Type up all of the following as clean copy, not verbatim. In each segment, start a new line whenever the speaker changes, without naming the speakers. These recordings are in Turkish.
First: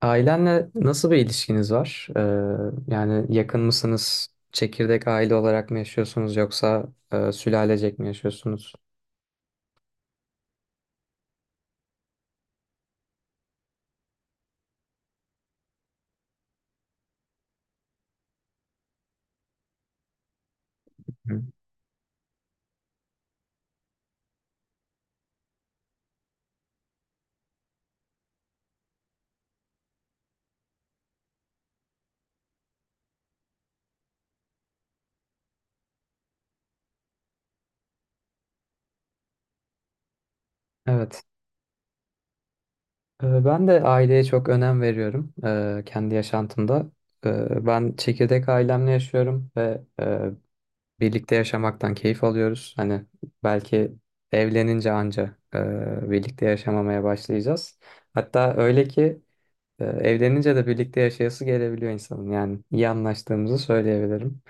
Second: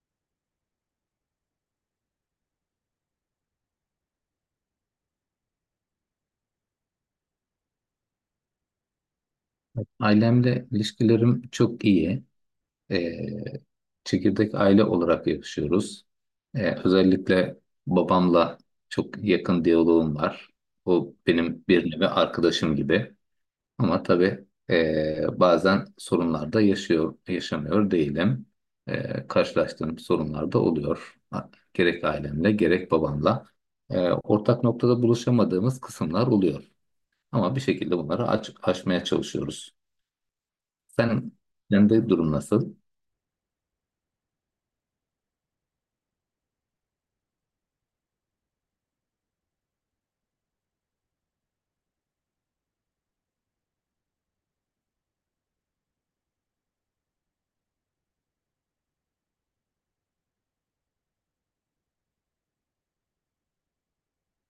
Ailenle nasıl bir ilişkiniz var? Yani yakın mısınız? Çekirdek aile olarak mı yaşıyorsunuz yoksa sülalecek mi yaşıyorsunuz?
Ailemle ilişkilerim çok iyi. Ee, Çekirdek aile olarak yaşıyoruz. Özellikle babamla çok yakın diyaloğum var. O
Hı.
benim bir nevi arkadaşım gibi. Ama tabii bazen sorunlar da yaşıyor, yaşamıyor değilim. Karşılaştığım sorunlar da oluyor. Ha, gerek ailemle gerek babamla. Ortak noktada buluşamadığımız kısımlar oluyor. Ama bir şekilde bunları aşmaya çalışıyoruz.
Evet.
Sen kendi durum nasıl?
Ben de aileye çok önem veriyorum kendi yaşantımda. Ben çekirdek ailemle yaşıyorum ve birlikte yaşamaktan keyif alıyoruz. Hani belki evlenince anca birlikte yaşamamaya başlayacağız. Hatta öyle ki. Evlenince de birlikte yaşayası gelebiliyor insanın. Yani iyi anlaştığımızı söyleyebilirim.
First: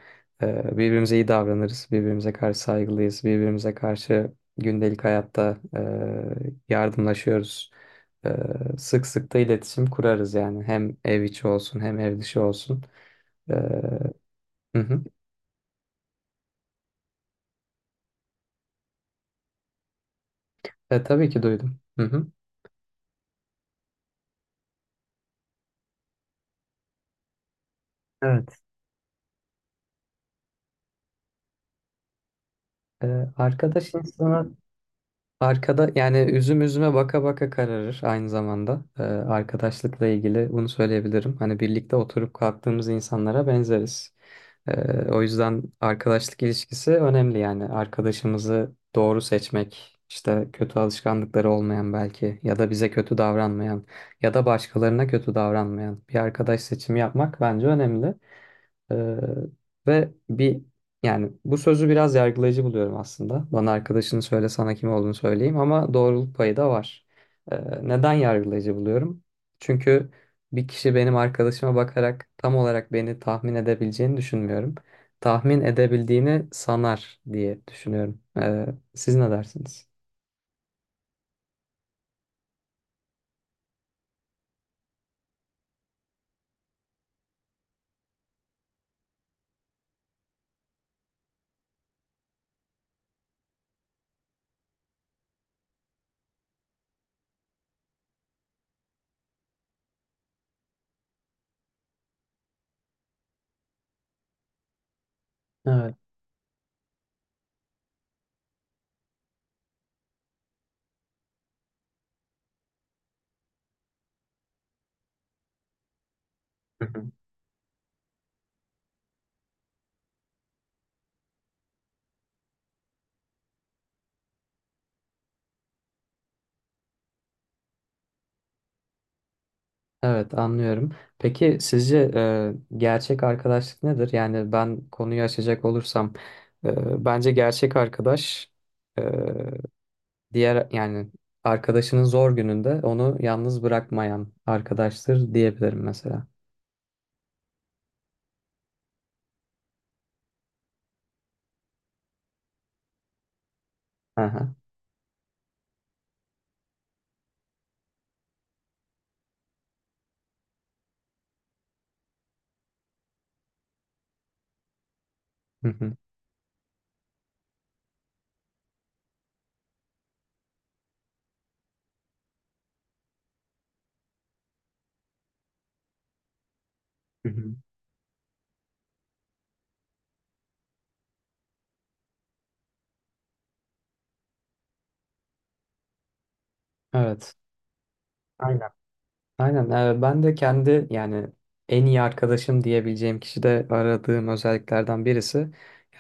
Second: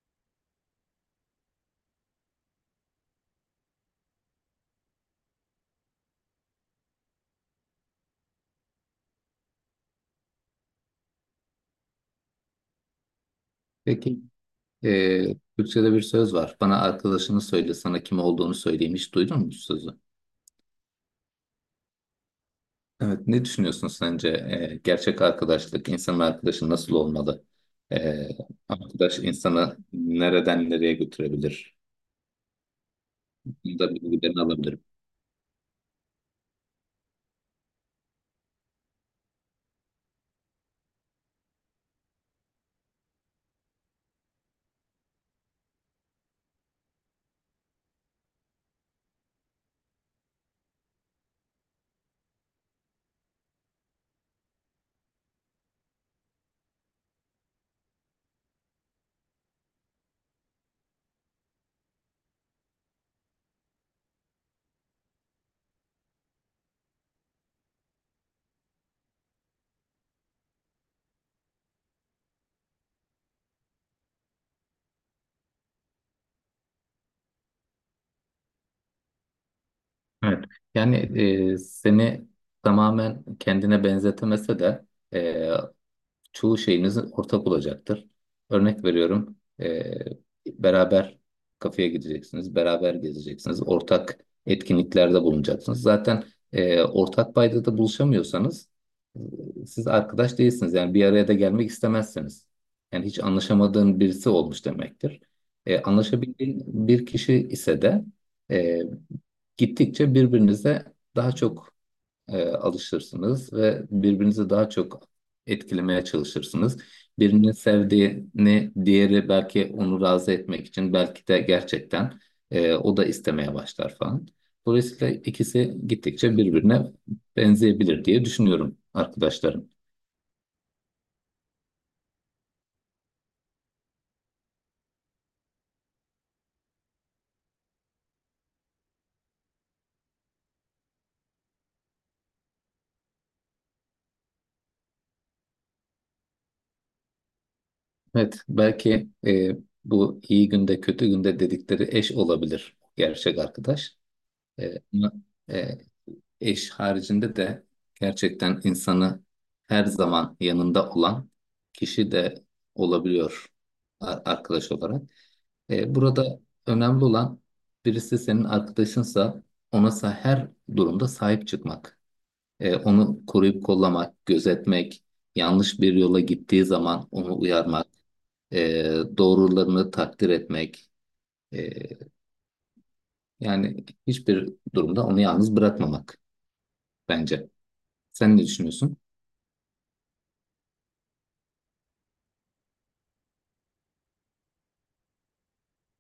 Birbirimize iyi davranırız, birbirimize karşı saygılıyız, birbirimize karşı gündelik hayatta yardımlaşıyoruz. Ee, Sık sık da iletişim kurarız yani. Hem ev içi olsun hem ev dışı olsun. Ee,
Peki
hı hı.
Türkçe'de bir söz var. Bana arkadaşını söyle, sana kim olduğunu söyleyeyim. Hiç duydun mu bu sözü?
Tabii ki duydum. Hı hı.
Evet, ne düşünüyorsun sence? Gerçek arkadaşlık, insanın arkadaşı nasıl olmalı? Eee,
Evet.
Arkadaş insanı nereden nereye götürebilir?
Ee,
Bunu
arkadaş
da bilgilerini
insanı
alabilirim.
Arkada yani üzüm üzüme baka baka kararır aynı zamanda. Arkadaşlıkla ilgili bunu söyleyebilirim. Hani birlikte oturup kalktığımız insanlara benzeriz. O yüzden arkadaşlık ilişkisi önemli yani. Arkadaşımızı doğru seçmek, işte kötü alışkanlıkları olmayan belki ya da bize kötü davranmayan ya da başkalarına kötü davranmayan bir arkadaş seçimi yapmak bence önemli. Ee, ve bir, yani bu sözü biraz yargılayıcı buluyorum aslında. Bana arkadaşını söyle sana kim olduğunu söyleyeyim, ama doğruluk payı da var. Neden yargılayıcı buluyorum? Çünkü bir kişi benim arkadaşıma bakarak tam olarak beni tahmin edebileceğini düşünmüyorum. Tahmin edebildiğini sanar diye düşünüyorum. Siz ne dersiniz?
Evet. Yani seni tamamen kendine benzetemese de eee, çoğu şeyiniz ortak olacaktır. Örnek veriyorum, beraber kafeye gideceksiniz, beraber gezeceksiniz, ortak etkinliklerde bulunacaksınız. Zaten ortak paydada buluşamıyorsanız e, siz arkadaş değilsiniz. Yani bir araya da gelmek istemezsiniz. Yani hiç anlaşamadığın birisi olmuş demektir.
Evet.
Anlaşabildiğin bir kişi ise de e, gittikçe birbirinize daha çok alışırsınız ve birbirinizi daha çok etkilemeye çalışırsınız. Birinin sevdiğini diğeri belki onu razı etmek için belki de gerçekten o da istemeye başlar falan. Dolayısıyla ikisi gittikçe birbirine benzeyebilir diye düşünüyorum arkadaşlarım.
Evet, anlıyorum. Peki sizce gerçek arkadaşlık nedir? Yani ben konuyu açacak olursam bence gerçek arkadaş, e, diğer yani arkadaşının zor gününde onu yalnız bırakmayan arkadaştır diyebilirim mesela.
Evet, belki bu iyi günde kötü günde dedikleri eş olabilir gerçek arkadaş.
Aha.
Ama, e, eş haricinde de gerçekten insanı her zaman yanında olan kişi de olabiliyor arkadaş olarak.
Hı hı.
Burada önemli olan birisi senin arkadaşınsa ona her durumda sahip çıkmak. Onu koruyup kollamak, gözetmek, yanlış bir yola gittiği zaman
Hı
onu
hı.
uyarmak, e, doğrularını takdir etmek. E, Yani hiçbir durumda onu yalnız bırakmamak
Evet.
bence. Sen ne
Aynen.
düşünüyorsun?
Aynen. Ben de kendi yani en iyi arkadaşım diyebileceğim kişi de aradığım özelliklerden birisi.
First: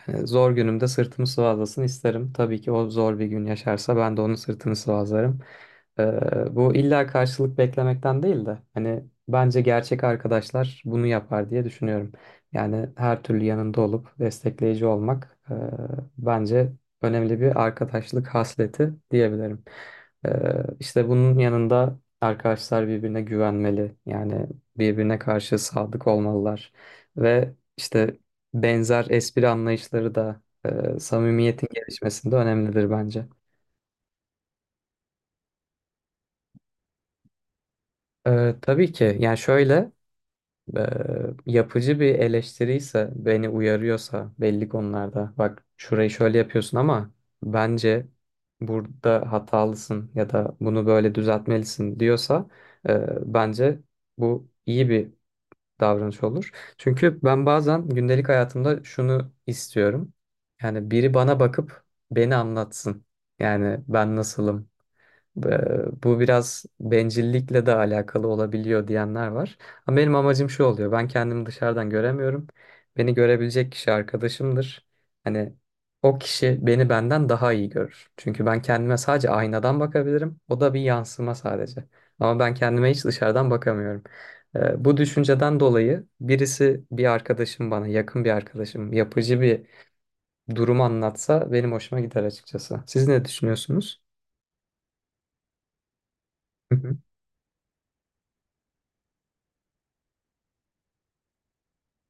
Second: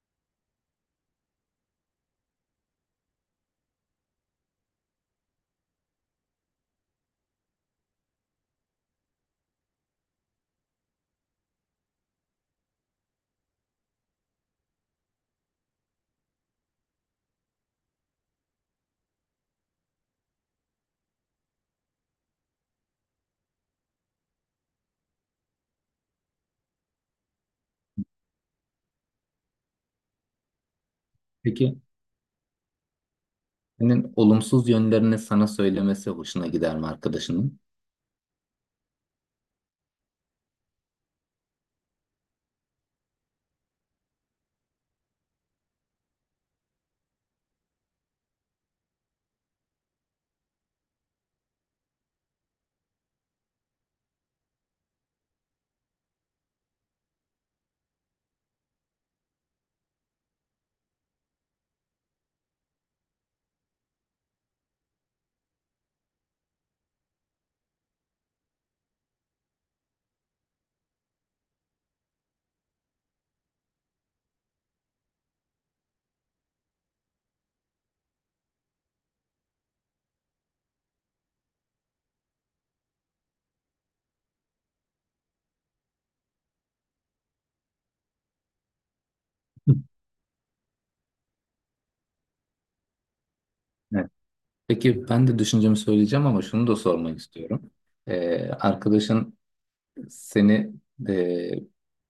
Zor günümde sırtımı sıvazlasın isterim. Tabii ki o zor bir gün yaşarsa ben de onun sırtını sıvazlarım. Bu illa karşılık beklemekten değil de hani bence gerçek arkadaşlar bunu yapar diye düşünüyorum. Yani her türlü yanında olup destekleyici olmak bence önemli bir arkadaşlık hasleti diyebilirim. E, işte bunun yanında arkadaşlar birbirine güvenmeli. Yani birbirine karşı sadık olmalılar ve işte benzer espri anlayışları da samimiyetin
Peki,
gelişmesinde önemlidir bence.
senin olumsuz yönlerini sana söylemesi hoşuna gider mi arkadaşının?
Tabii ki, yani şöyle, e, yapıcı bir eleştiri ise, beni uyarıyorsa belli konularda, bak şurayı şöyle yapıyorsun ama bence burada hatalısın ya da bunu böyle düzeltmelisin diyorsa, bence bu iyi bir davranış olur. Çünkü ben bazen gündelik hayatımda şunu istiyorum. Yani biri bana bakıp beni anlatsın. Yani ben nasılım? Ve bu biraz bencillikle de alakalı olabiliyor diyenler var. Ama benim amacım şu oluyor. Ben kendimi dışarıdan göremiyorum. Beni görebilecek kişi arkadaşımdır. Hani o kişi beni benden daha iyi görür. Çünkü ben kendime sadece aynadan bakabilirim. O da bir yansıma sadece. Ama ben kendime hiç dışarıdan bakamıyorum. Bu düşünceden dolayı birisi, bir arkadaşım bana, yakın bir arkadaşım, yapıcı bir
Hı.
durum anlatsa benim hoşuma gider açıkçası. Siz ne düşünüyorsunuz?
Evet. Peki ben de düşüncemi söyleyeceğim ama şunu da
Hı hı.
sormak istiyorum. Arkadaşın seni e,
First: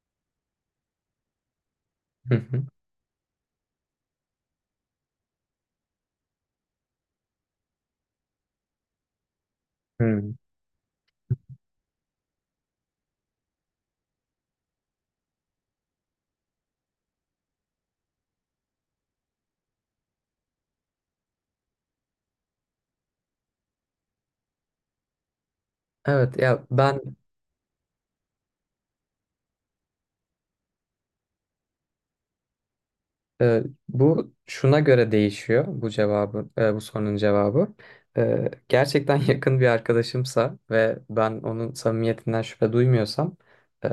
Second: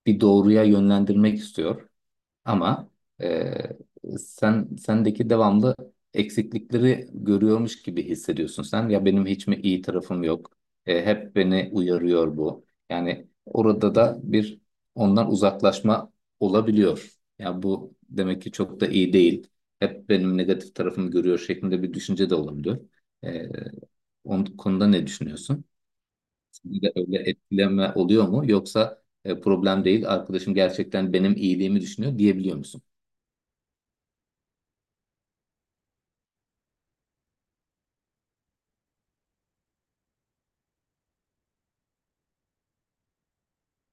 bir doğruya yönlendirmek istiyor.
Hı hı.
Ama eee, sendeki devamlı eksiklikleri görüyormuş gibi hissediyorsun sen. Ya benim hiç mi iyi tarafım
Hı.
yok? Hep beni uyarıyor bu. Yani orada da bir ondan uzaklaşma olabiliyor. Ya bu demek ki çok da iyi değil. Hep benim negatif tarafımı görüyor şeklinde bir düşünce de olabiliyor. E, Onun konuda ne düşünüyorsun?
Evet ya,
Sende de
ben,
öyle etkileme oluyor mu? Yoksa problem değil, arkadaşım gerçekten benim iyiliğimi düşünüyor diyebiliyor musun?
e, bu şuna göre değişiyor, bu cevabı, bu sorunun cevabı. Gerçekten yakın bir arkadaşımsa ve ben onun samimiyetinden şüphe duymuyorsam, e,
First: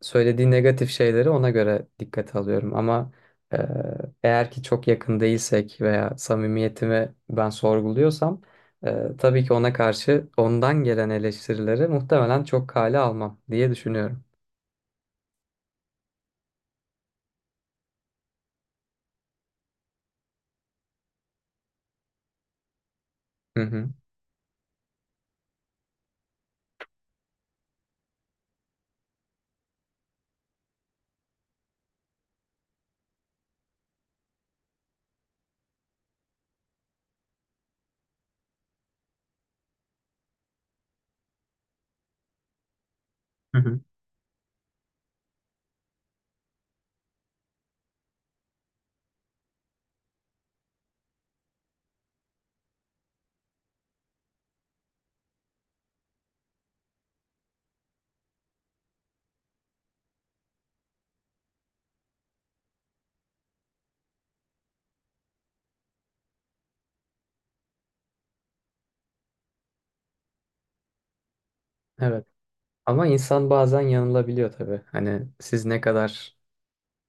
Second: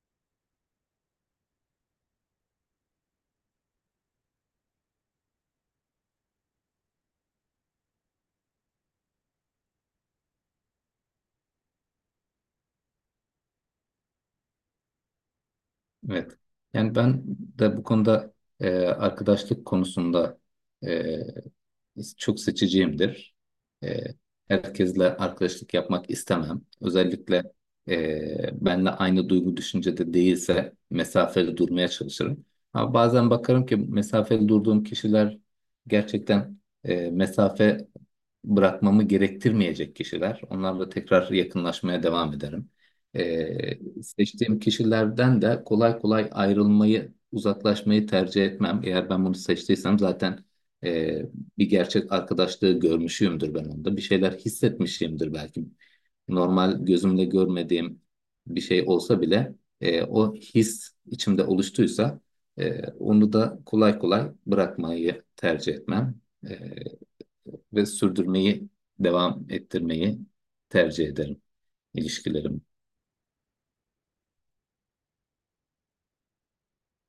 söylediği negatif şeyleri ona göre dikkate alıyorum. Ama e, eğer ki çok yakın değilsek veya samimiyetimi ben sorguluyorsam, tabii ki ona karşı, ondan gelen eleştirileri muhtemelen çok kale almam diye düşünüyorum.
Evet. Yani ben de bu konuda arkadaşlık konusunda e, çok seçiciyimdir.
Hı hı.
E, Herkesle arkadaşlık yapmak istemem. Özellikle benle aynı duygu düşüncede değilse mesafeli durmaya çalışırım. Ama bazen bakarım ki mesafeli durduğum kişiler gerçekten mesafe bırakmamı gerektirmeyecek kişiler. Onlarla tekrar yakınlaşmaya devam ederim.
Hı hı.
Seçtiğim kişilerden de kolay kolay ayrılmayı, uzaklaşmayı tercih etmem. Eğer ben bunu seçtiysem zaten e, bir gerçek arkadaşlığı görmüşümdür ben onda. Bir şeyler hissetmişimdir belki. Normal gözümle görmediğim bir şey olsa bile o his içimde oluştuysa onu da kolay kolay bırakmayı tercih etmem. E, Ve sürdürmeyi, devam ettirmeyi tercih ederim
Evet.
ilişkilerim.
Ama insan bazen yanılabiliyor tabii. Hani siz ne kadar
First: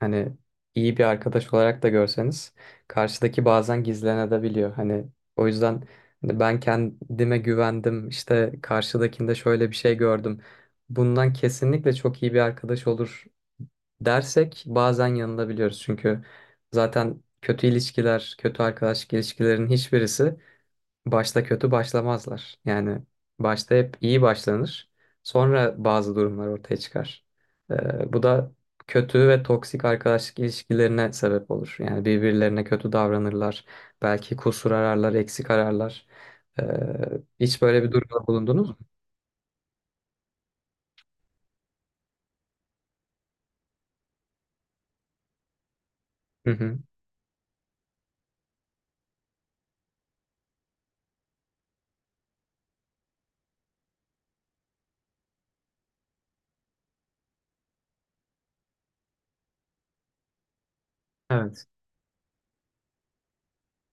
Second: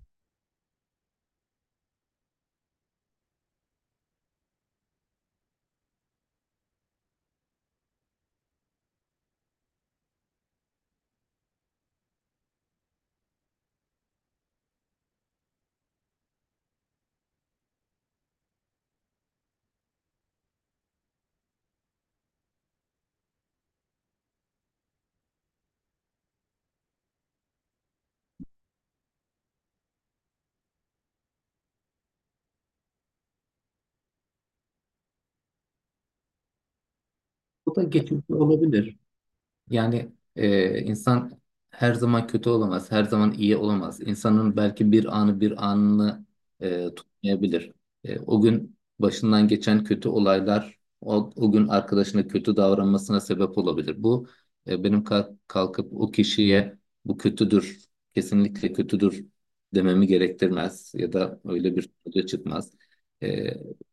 hani iyi bir arkadaş olarak da görseniz, karşıdaki bazen gizlenebiliyor. Hani o yüzden hani ben kendime güvendim, işte karşıdakinde şöyle bir şey gördüm, bundan kesinlikle çok iyi bir arkadaş olur dersek bazen yanılabiliyoruz. Çünkü zaten kötü ilişkiler, kötü arkadaşlık ilişkilerin hiçbirisi başta kötü başlamazlar. Yani başta hep iyi başlanır. Sonra bazı durumlar ortaya çıkar. Bu da kötü ve toksik arkadaşlık ilişkilerine sebep olur. Yani birbirlerine kötü davranırlar. Belki kusur ararlar, eksik ararlar. Ee, Hiç
Bu
böyle
da
bir
geçici
durumda bulundunuz mu?
olabilir. Yani insan her zaman kötü olamaz, her zaman iyi olamaz. İnsanın belki bir anı bir anını
Hı hı.
tutmayabilir. O gün başından geçen kötü olaylar o gün arkadaşına kötü davranmasına sebep olabilir. Bu benim kalkıp o kişiye bu kötüdür, kesinlikle kötüdür dememi gerektirmez ya da
Evet.
öyle bir sonuca çıkmaz. E,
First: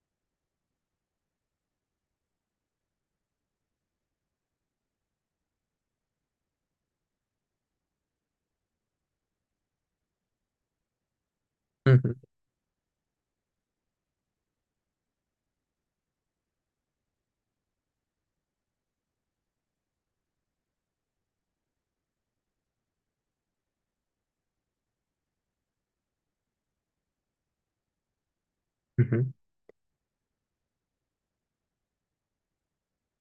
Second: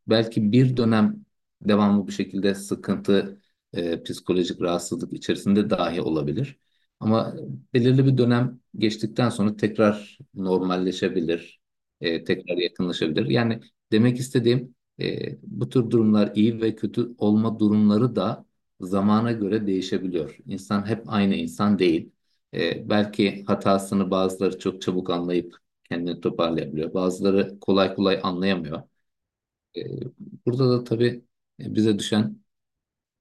Belki bir dönem devamlı bu şekilde sıkıntı psikolojik rahatsızlık içerisinde dahi olabilir. Ama belirli bir dönem geçtikten sonra tekrar normalleşebilir,
Hı hı.
tekrar yakınlaşabilir. Yani demek istediğim bu tür durumlar iyi ve kötü olma durumları da zamana göre değişebiliyor. İnsan hep aynı insan değil. Belki hatasını bazıları çok çabuk anlayıp kendini toparlayabiliyor. Bazıları kolay kolay anlayamıyor.
Hı hı.
E, Burada da tabii bize düşen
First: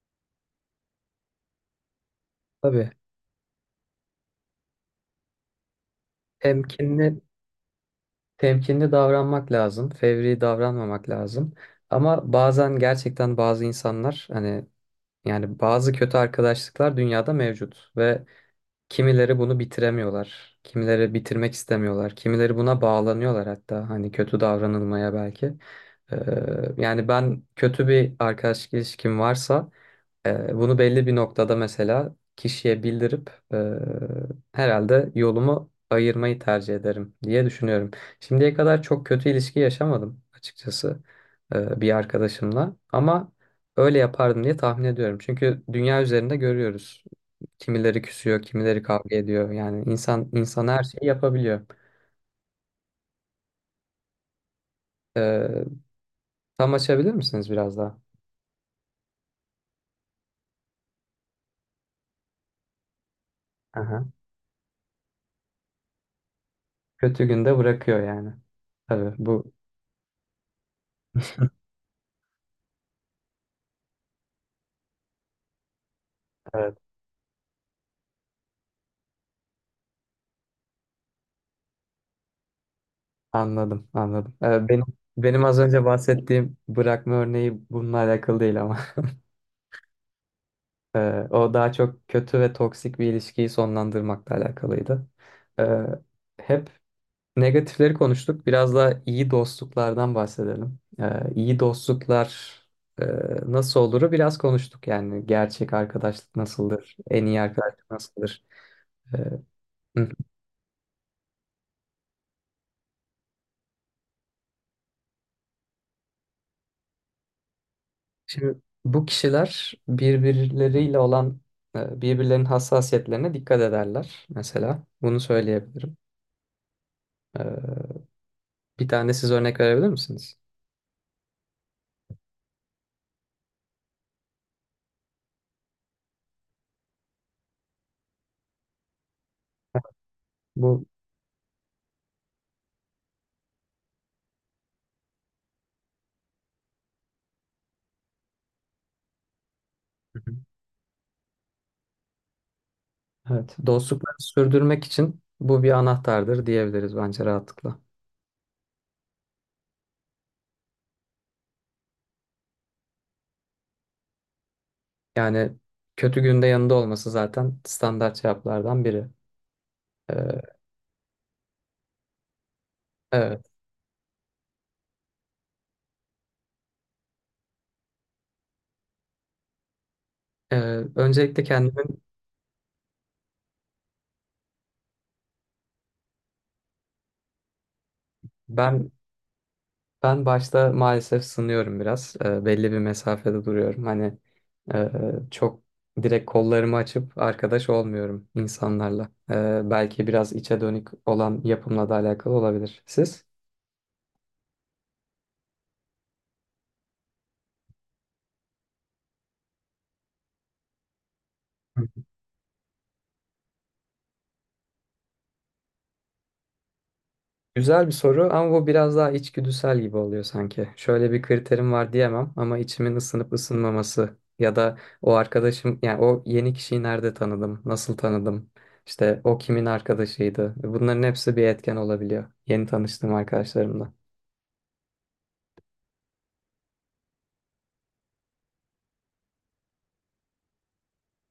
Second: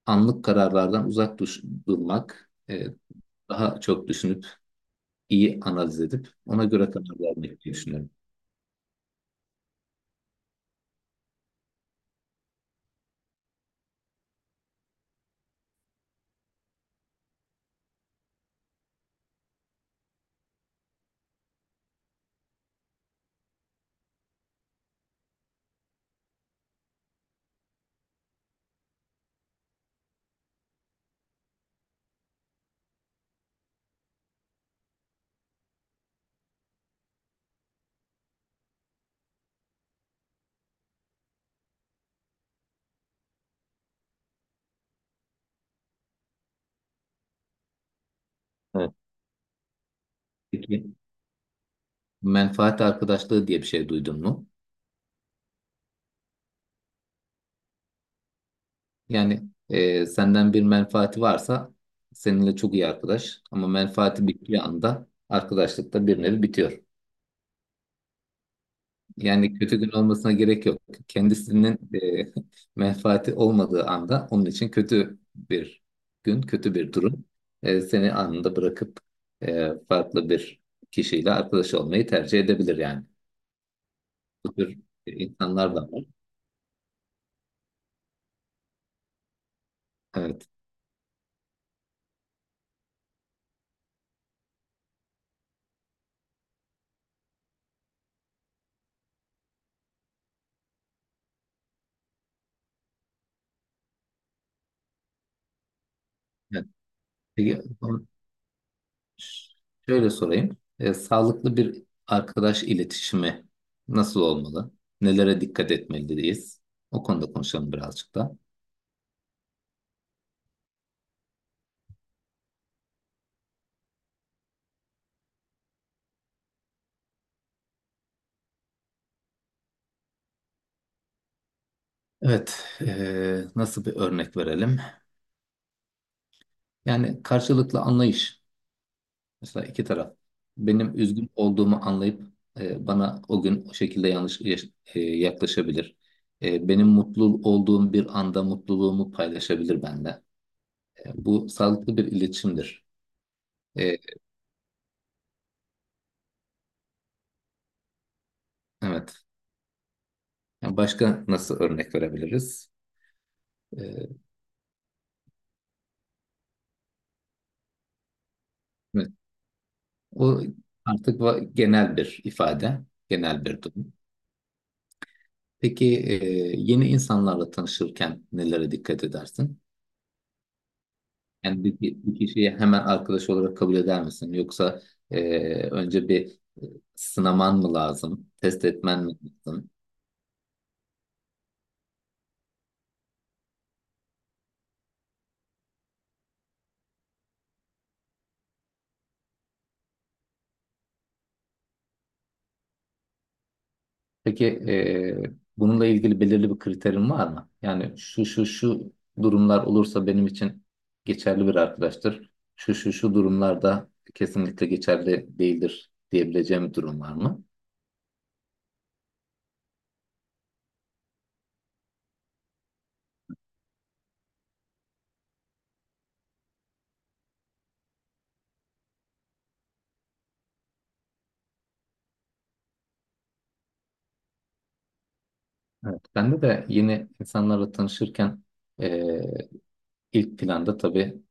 anlık kararlardan uzak durmak,
Tabii.
daha çok düşünüp, iyi analiz edip ona göre
Temkinli,
karar vermek diye düşünüyorum.
temkinli davranmak lazım. Fevri davranmamak lazım. Ama bazen gerçekten bazı insanlar hani, yani bazı kötü arkadaşlıklar dünyada mevcut ve kimileri bunu bitiremiyorlar. Kimileri bitirmek istemiyorlar. Kimileri buna bağlanıyorlar hatta, hani kötü davranılmaya belki. Ee, Yani ben kötü bir arkadaşlık ilişkim varsa bunu belli bir noktada mesela kişiye bildirip, herhalde yolumu ayırmayı tercih ederim diye düşünüyorum. Şimdiye kadar çok kötü ilişki yaşamadım açıkçası bir arkadaşımla, ama öyle yapardım diye tahmin ediyorum. Çünkü dünya üzerinde görüyoruz. Kimileri küsüyor, kimileri
Evet.
kavga ediyor. Yani insan insan her
Peki,
şeyi yapabiliyor.
menfaat arkadaşlığı diye bir şey duydun mu?
Ee, Tam açabilir misiniz biraz daha?
Yani senden bir menfaati varsa seninle çok iyi arkadaş ama
Aha.
menfaati bittiği anda arkadaşlıkta bir nevi bitiyor.
Kötü günde bırakıyor yani. Tabii bu.
Yani kötü gün olmasına gerek yok. Kendisinin menfaati olmadığı anda onun için kötü bir gün, kötü
Evet.
bir durum seni anında bırakıp farklı bir kişiyle arkadaş olmayı tercih edebilir yani.
Anladım, anladım.
Bu
Ee,
tür
benim benim az
insanlar
önce
da var.
bahsettiğim bırakma örneği bununla alakalı değil ama
Evet.
O daha çok kötü ve toksik bir ilişkiyi sonlandırmakla alakalıydı. Ee, Hep negatifleri konuştuk. Biraz da iyi dostluklardan bahsedelim. İyi dostluklar e, nasıl oluru biraz konuştuk, yani gerçek arkadaşlık
Evet.
nasıldır, en iyi
Peki,
arkadaşlık nasıldır. Ee,
şöyle sorayım. Sağlıklı bir arkadaş iletişimi nasıl olmalı? Nelere dikkat etmeliyiz? O konuda konuşalım birazcık da.
Şimdi bu kişiler birbirleriyle olan birbirlerinin hassasiyetlerine dikkat ederler mesela. Bunu söyleyebilirim. E, Bir tane siz örnek verebilir misiniz?
Evet, nasıl bir örnek verelim? Yani karşılıklı anlayış. Mesela iki taraf.
Bu.
Benim üzgün olduğumu anlayıp bana o gün o şekilde yaklaşabilir. Benim mutlu olduğum bir anda mutluluğumu paylaşabilir
Hı
benimle.
hı.
Bu sağlıklı bir iletişimdir.
Evet,
E,
dostlukları sürdürmek için bu bir anahtardır diyebiliriz bence rahatlıkla.
evet. Yani başka nasıl örnek verebiliriz? E,
Yani kötü günde yanında olması zaten standart cevaplardan biri.
evet. O
E,
artık genel bir ifade, genel
Evet.
bir durum. Peki yeni insanlarla tanışırken nelere dikkat edersin?
E, Öncelikle
Yani bir, bir
kendimin
bir kişiyi hemen arkadaş olarak kabul eder misin? Yoksa önce bir sınaman mı lazım? Test
ben
etmen mi lazım?
ben başta maalesef sınıyorum biraz. Belli bir mesafede duruyorum. Hani e, çok direkt kollarımı açıp arkadaş olmuyorum insanlarla. Belki biraz içe dönük olan yapımla da alakalı olabilir. Siz?
Peki bununla ilgili belirli bir kriterin var mı? Yani şu şu şu durumlar olursa benim için geçerli bir arkadaştır. Şu şu şu durumlarda kesinlikle geçerli değildir diyebileceğim bir durum var mı?
Güzel bir soru ama bu biraz daha içgüdüsel gibi oluyor sanki. Şöyle bir kriterim var diyemem ama içimin ısınıp ısınmaması ya da o arkadaşım, yani o yeni kişiyi nerede tanıdım, nasıl tanıdım, işte o kimin arkadaşıydı. Bunların hepsi bir etken olabiliyor. Yeni tanıştığım arkadaşlarımla.
Evet. Bende de yeni insanlarla tanışırken eee, ilk planda tabii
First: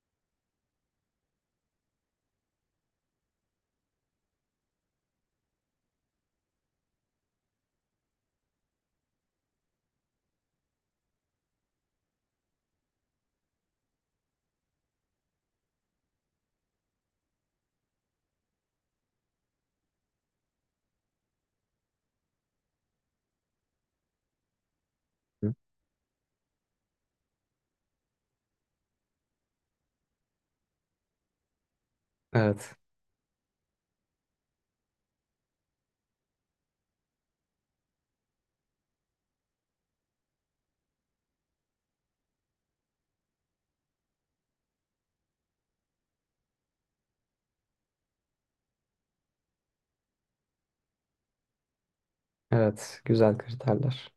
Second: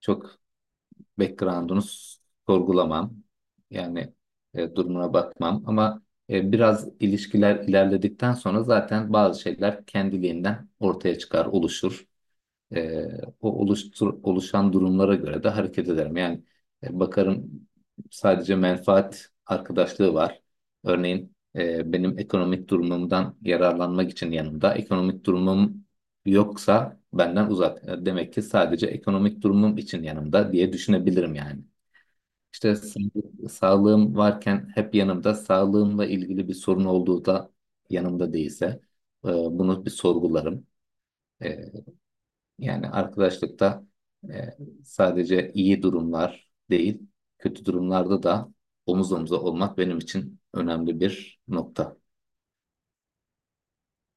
çok background'unu sorgulamam. Yani durumuna bakmam ama biraz ilişkiler ilerledikten sonra zaten bazı şeyler kendiliğinden ortaya çıkar, oluşur. E, oluşan durumlara göre de hareket ederim. Yani bakarım sadece menfaat arkadaşlığı var. Örneğin benim ekonomik durumumdan yararlanmak için yanımda. Ekonomik
Hı.
durumum yoksa benden uzak. Demek ki sadece ekonomik durumum için yanımda diye düşünebilirim yani. İşte
Evet,
sağlığım varken hep yanımda, sağlığımla ilgili bir sorun olduğu da yanımda değilse bunu bir sorgularım. E, Yani arkadaşlıkta e, sadece iyi durumlar değil, kötü durumlarda da omuz omuza olmak benim için önemli bir nokta.
evet, güzel kriterler.